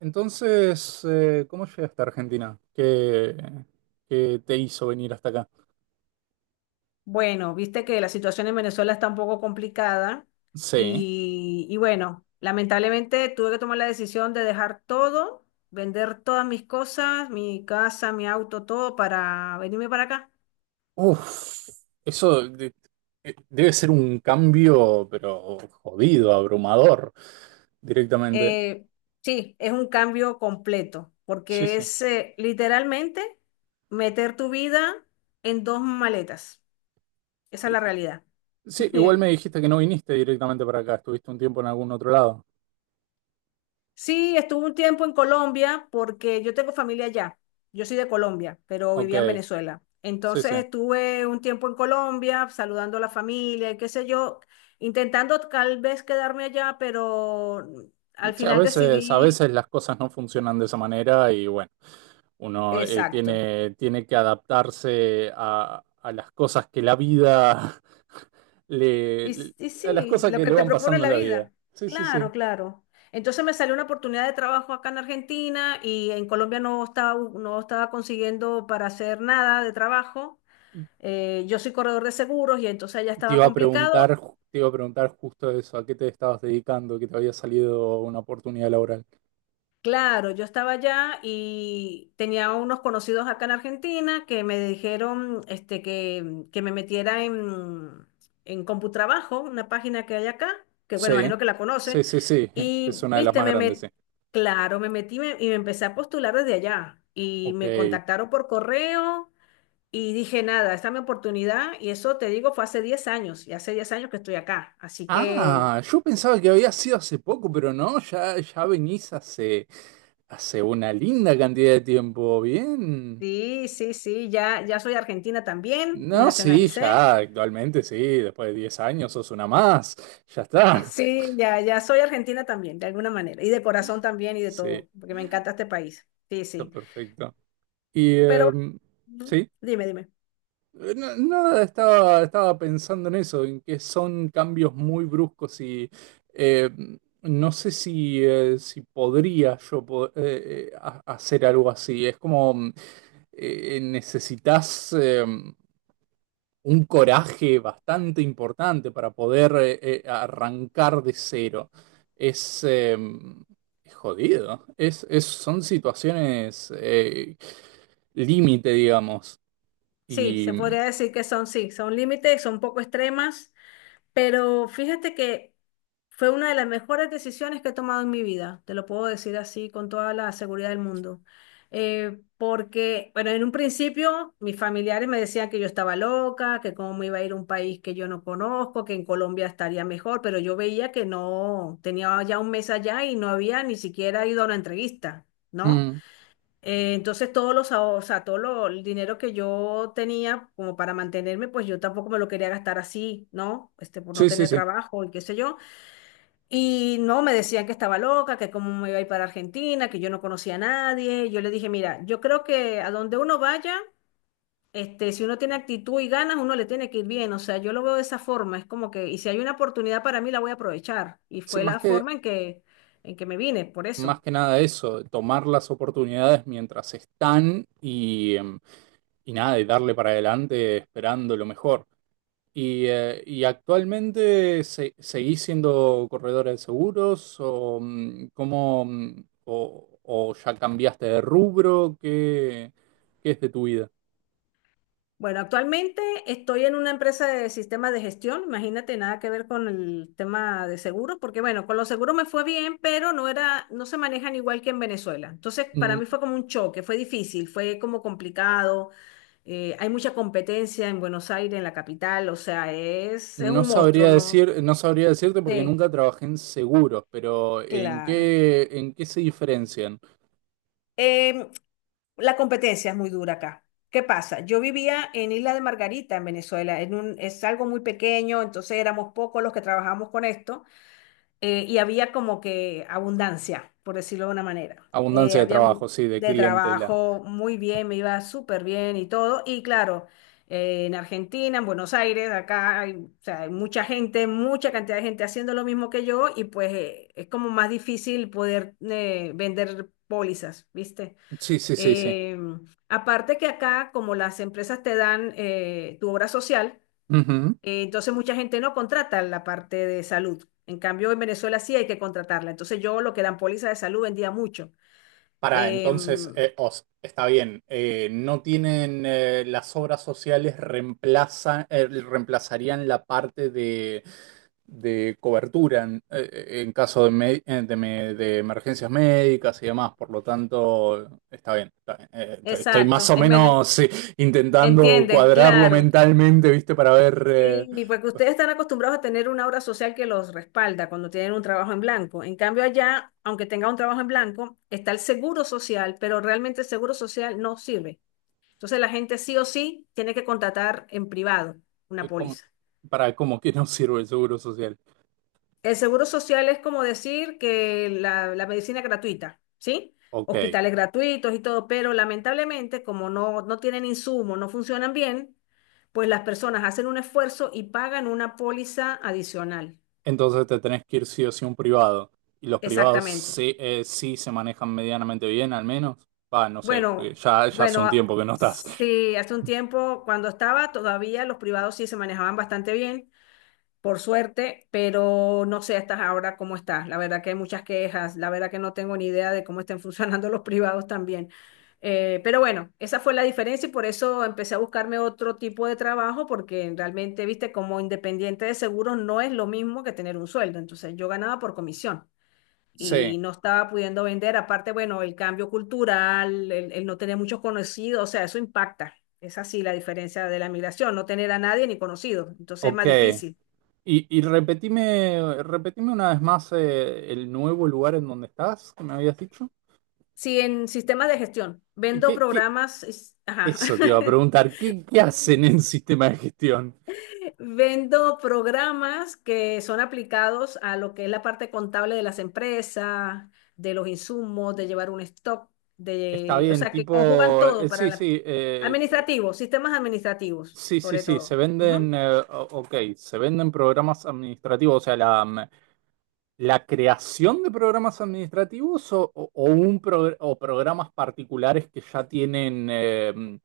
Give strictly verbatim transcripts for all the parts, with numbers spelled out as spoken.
Entonces, eh, ¿cómo llegaste a Argentina? ¿Qué, qué te hizo venir hasta acá? Bueno, viste que la situación en Venezuela está un poco complicada Sí. y, y bueno, lamentablemente tuve que tomar la decisión de dejar todo, vender todas mis cosas, mi casa, mi auto, todo para venirme para acá. Uf, eso de- eh, debe ser un cambio, pero jodido, abrumador, directamente. Eh, sí, es un cambio completo Sí, porque sí. es eh, literalmente meter tu vida en dos maletas. Esa es Eh, la realidad. Sí, igual me dijiste que no viniste directamente para acá, estuviste un tiempo en algún otro lado. Sí, estuve un tiempo en Colombia porque yo tengo familia allá. Yo soy de Colombia, pero vivía en Ok, Venezuela. sí, Entonces sí. estuve un tiempo en Colombia saludando a la familia y qué sé yo, intentando tal vez quedarme allá, pero al Sí, a final veces, a decidí, veces las cosas no funcionan de esa manera y bueno, uno eh, exacto. tiene, tiene que adaptarse a, a las cosas que la vida le, Y, s- le- y a las sí, cosas lo que que le te van propone pasando la en la vida. vida. Sí, sí, Claro, sí. claro. Entonces me salió una oportunidad de trabajo acá en Argentina y en Colombia no estaba, no estaba consiguiendo para hacer nada de trabajo. Eh, yo soy corredor de seguros y entonces allá Te estaba iba a complicado. preguntar, ju- te iba a preguntar justo eso, ¿a qué te estabas dedicando? Que te había salido una oportunidad laboral. Claro, yo estaba allá y tenía unos conocidos acá en Argentina que me dijeron este, que, que me metiera en, en Computrabajo, una página que hay acá, que bueno, Sí, imagino que la conoce. sí, sí, sí. Es Y, una de las viste, más me grandes, met- sí. claro, me metí me- y me empecé a postular desde allá. Y me Ok. contactaron por correo y dije, nada, esta es mi oportunidad. Y eso, te digo, fue hace diez años. Y hace diez años que estoy acá. Así que Ah, yo pensaba que había sido hace poco, pero no, ya, ya venís hace. Hace una linda cantidad de tiempo, bien. sí, sí, sí, ya, ya soy argentina también, me No, sí, nacionalicé. ya, actualmente sí, después de diez años sos una más, ya Sí. está. Sí, ya, ya soy argentina también, de alguna manera, y de corazón también y de Sí, todo, porque me encanta este país. Sí, está sí. perfecto. Y Pero em, bueno, sí, dime, dime. no, no, estaba, estaba pensando en eso, en que son cambios muy bruscos y em, no sé si, eh, si podría yo po- eh, eh, ha- hacer algo así. Es como mm, eh, necesitas... em, un coraje bastante importante para poder eh, eh, arrancar de cero. Es, eh, es jodido. Es, es- son situaciones eh, límite, digamos. Sí, Y se podría decir que son, sí, son límites, son poco extremas, pero fíjate que fue una de las mejores decisiones que he tomado en mi vida, te lo puedo decir así con toda la seguridad del mundo. Eh, porque, bueno, en un principio mis familiares me decían que yo estaba loca, que cómo me iba a ir a un país que yo no conozco, que en Colombia estaría mejor, pero yo veía que no, tenía ya un mes allá y no había ni siquiera ido a una entrevista, ¿no? mm, Eh, entonces todos los, ahor- o sea, todo lo- el dinero que yo tenía como para mantenerme, pues yo tampoco me lo quería gastar así, ¿no? Este, por no sí, sí, tener sí. trabajo y qué sé yo. Y no, me decían que estaba loca, que cómo me iba a ir para Argentina, que yo no conocía a nadie. Yo le dije, mira, yo creo que a donde uno vaya, este, si uno tiene actitud y ganas, uno le tiene que ir bien. O sea, yo lo veo de esa forma. Es como que, y si hay una oportunidad para mí, la voy a aprovechar. Y Sí, fue más la que, forma en que, en que me vine, por más eso. que nada eso, tomar las oportunidades mientras están y, em, y nada, y darle para adelante esperando lo mejor. ¿Y, eh, y actualmente se- seguís siendo corredora de seguros o, mm, cómo, mm, o, o ya cambiaste de rubro? ¿Qué, qué es de tu vida? Bueno, actualmente estoy en una empresa de sistemas de gestión, imagínate, nada que ver con el tema de seguros, porque bueno, con los seguros me fue bien, pero no era, no se manejan igual que en Venezuela. Entonces, para mí N- fue como un choque, fue difícil, fue como complicado. Eh, hay mucha competencia en Buenos Aires, en la capital, o sea, es, es No un monstruo, sabría ¿no? decir, no sabría decirte porque Sí, nunca trabajé en seguros, pero ¿en claro. qué, en qué se diferencian? Em, La competencia es muy dura acá. ¿Qué pasa? Yo vivía en Isla de Margarita, en Venezuela. En un, es algo muy pequeño, entonces éramos pocos los que trabajamos con esto, eh, y había como que abundancia, por decirlo de una manera. Eh, Abundancia de había mu- trabajo, sí, de De clientela. trabajo muy bien, me iba súper bien y todo. Y claro, eh, en Argentina, en Buenos Aires, acá hay, o sea, hay mucha gente, mucha cantidad de gente haciendo lo mismo que yo y pues eh, es como más difícil poder eh, vender pólizas, ¿viste? Sí, sí, sí, sí. Eh, Aparte que acá, como las empresas te dan eh, tu obra social, eh, entonces mucha gente no contrata la parte de salud. En cambio, en Venezuela sí hay que contratarla. Entonces yo lo que eran póliza de salud vendía mucho. Para Eh, entonces, eh, os, está bien, eh, no tienen eh, las obras sociales reemplazan, eh, reemplazarían la parte de, de cobertura en, eh, eh, en caso de, me- eh, de me- de emergencias médicas y demás, por lo tanto, está bien, está bien. Eh, t- estoy más exacto. o En Vene- menos eh, intentando ¿Entiendes? cuadrarlo Claro. mentalmente, ¿viste? Para ver eh, Y porque ustedes están acostumbrados a tener una obra social que los respalda cuando tienen un trabajo en blanco. En cambio, allá, aunque tenga un trabajo en blanco, está el seguro social, pero realmente el seguro social no sirve. Entonces la gente sí o sí tiene que contratar en privado una eh, cómo, póliza. para cómo que no sirve el seguro social. El seguro social es como decir que la, la medicina es gratuita, ¿sí? Ok. Hospitales gratuitos y todo, pero lamentablemente como no, no tienen insumos, no funcionan bien, pues las personas hacen un esfuerzo y pagan una póliza adicional. Entonces te tenés que ir sí o sí a un privado. Y los privados Exactamente. sí, eh, sí se manejan medianamente bien, al menos. Va, no sé, porque Bueno, ya, ya hace bueno, un a- tiempo que no estás. sí, hace un tiempo cuando estaba todavía los privados sí se manejaban bastante bien. Por suerte, pero no sé hasta ahora cómo está. La verdad que hay muchas quejas, la verdad que no tengo ni idea de cómo estén funcionando los privados también. Eh, pero bueno, esa fue la diferencia y por eso empecé a buscarme otro tipo de trabajo, porque realmente, viste, como independiente de seguros no es lo mismo que tener un sueldo. Entonces yo ganaba por comisión y Sí, no estaba pudiendo vender. Aparte, bueno, el cambio cultural, el, el no tener muchos conocidos, o sea, eso impacta. Es así la diferencia de la migración, no tener a nadie ni conocido. Entonces es más ok. difícil. Y, y repetime, repetime una vez más eh, el nuevo lugar en donde estás, que me habías dicho. Sí, en sistemas de gestión. Vendo ¿Qué, qué? programas, es- ajá. Eso te iba a preguntar, ¿qué, qué hacen en sistema de gestión? Vendo programas que son aplicados a lo que es la parte contable de las empresas, de los insumos, de llevar un stock, Está de, o bien, sea, que tipo, conjugan todo eh, para sí, la, sí, eh, administrativos, sistemas administrativos, sí, sí, sobre sí, se todo. Ujú. venden, eh, o- ok, se venden programas administrativos, o sea, la, mm, la creación de programas administrativos o, o- o un progr- o programas particulares que ya tienen eh, mm,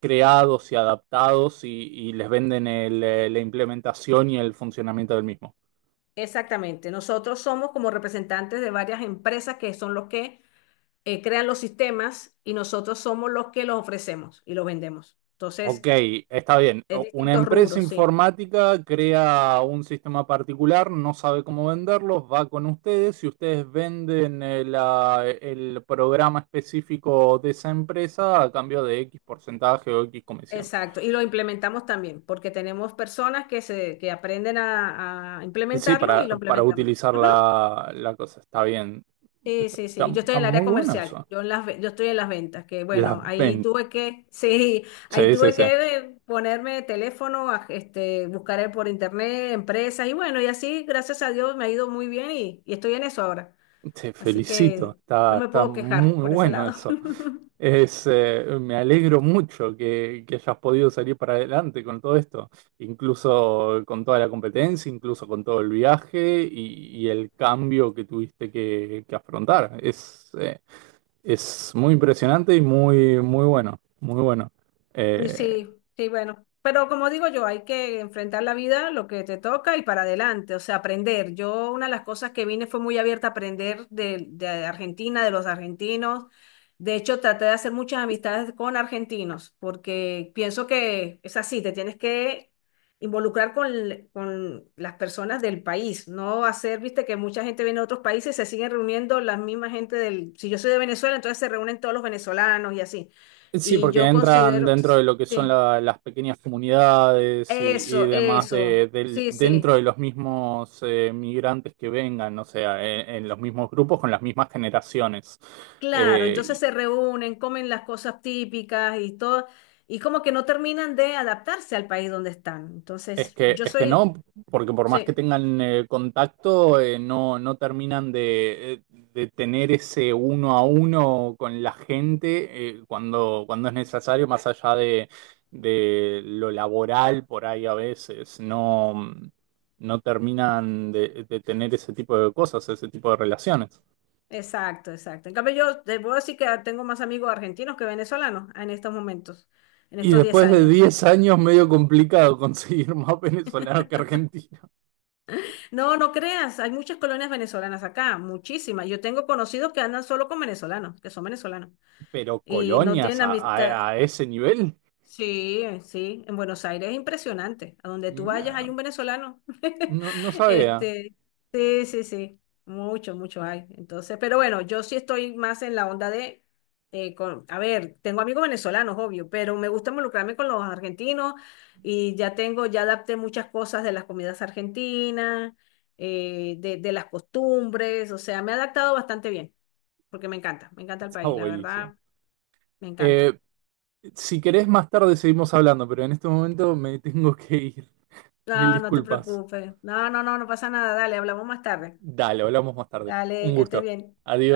creados y adaptados y, y les venden el, eh, la implementación y el funcionamiento del mismo. Exactamente. Nosotros somos como representantes de varias empresas que son los que eh, crean los sistemas y nosotros somos los que los ofrecemos y los vendemos. Entonces, Ok, está bien. es O- Una distintos empresa rubros, sí. informática crea un sistema particular, no sabe cómo venderlos, va con ustedes y ustedes venden el, ah, el programa específico de esa empresa a cambio de X porcentaje o X comisión. Exacto. Y lo implementamos también, porque tenemos personas que se, que aprenden a, a Sí, implementarlo y para, lo para implementamos. utilizar Ujú. la, la cosa. Está bien. Sí, Está, sí, sí. está- Yo estoy está en el área muy bueno comercial. eso. Yo en las, ve- yo estoy en las ventas, que Las bueno, ahí ventas. tuve que, sí, ahí Sí, sí, tuve sí. que eh, ponerme teléfono, a- este, buscar eh, por internet, empresas, y bueno, y así, gracias a Dios, me ha ido muy bien y, y estoy en eso ahora. Te Así felicito, que no está, me está puedo quejar muy por ese bueno lado. eso. Es, eh, me alegro mucho que, que hayas podido salir para adelante con todo esto, incluso con toda la competencia, incluso con todo el viaje y, y el cambio que tuviste que, que afrontar. Es, eh, es muy impresionante y muy, muy bueno, muy bueno. Y Eh, sí, sí, bueno. Pero como digo yo, hay que enfrentar la vida, lo que te toca y para adelante, o sea, aprender. Yo una de las cosas que vine fue muy abierta a aprender de, de Argentina, de los argentinos. De hecho, traté de hacer muchas amistades con argentinos, porque pienso que es así, te tienes que involucrar con, l- con las personas del país, no hacer, viste, que mucha gente viene de otros países, se siguen reuniendo la misma gente del, si yo soy de Venezuela, entonces se reúnen todos los venezolanos y así. sí, Y porque yo entran considero, dentro de lo que son sí, la- las pequeñas comunidades y, y eso, demás de, eso, del- sí, dentro sí, de los mismos eh, migrantes que vengan, o sea, en, en los mismos grupos con las mismas generaciones. claro, entonces Eh, se reúnen, comen las cosas típicas y todo, y como que no terminan de adaptarse al país donde están. Es Entonces, que, yo es que soy, no, porque por más que sí, tengan eh, contacto, eh, no, no terminan de, eh, de tener ese uno a uno con la gente eh, cuando, cuando es necesario, más allá de, de lo laboral por ahí a veces, no, no terminan de, de tener ese tipo de cosas, ese tipo de relaciones. exacto, exacto. En cambio, yo te puedo decir que tengo más amigos argentinos que venezolanos en estos momentos, en Y estos diez después de años, diez sí. años, medio complicado conseguir más venezolanos que argentinos, No, no creas, hay muchas colonias venezolanas acá, muchísimas. Yo tengo conocidos que andan solo con venezolanos, que son venezolanos, pero y no colonias tienen a, amistad. a a ese nivel. Sí, eh, sí, en Buenos Aires es impresionante. A donde tú vayas hay un venezolano. No, no sabía. Este, sí, sí, sí, mucho, mucho hay. Entonces, pero bueno, yo sí estoy más en la onda de, eh, con, a ver, tengo amigos venezolanos, obvio, pero me gusta involucrarme con los argentinos y ya tengo, ya adapté muchas cosas de las comidas argentinas, eh, de, de las costumbres, o sea, me he adaptado bastante bien, porque me encanta, me encanta el Está país, la buenísimo. verdad, me encanta. Eh, si querés, más tarde seguimos hablando, pero en este momento me tengo que ir. Mil No, no te disculpas. preocupes. No, no, no, no pasa nada. Dale, hablamos más tarde. Dale, hablamos más tarde. Dale, Un que estés gusto. bien. Adiós.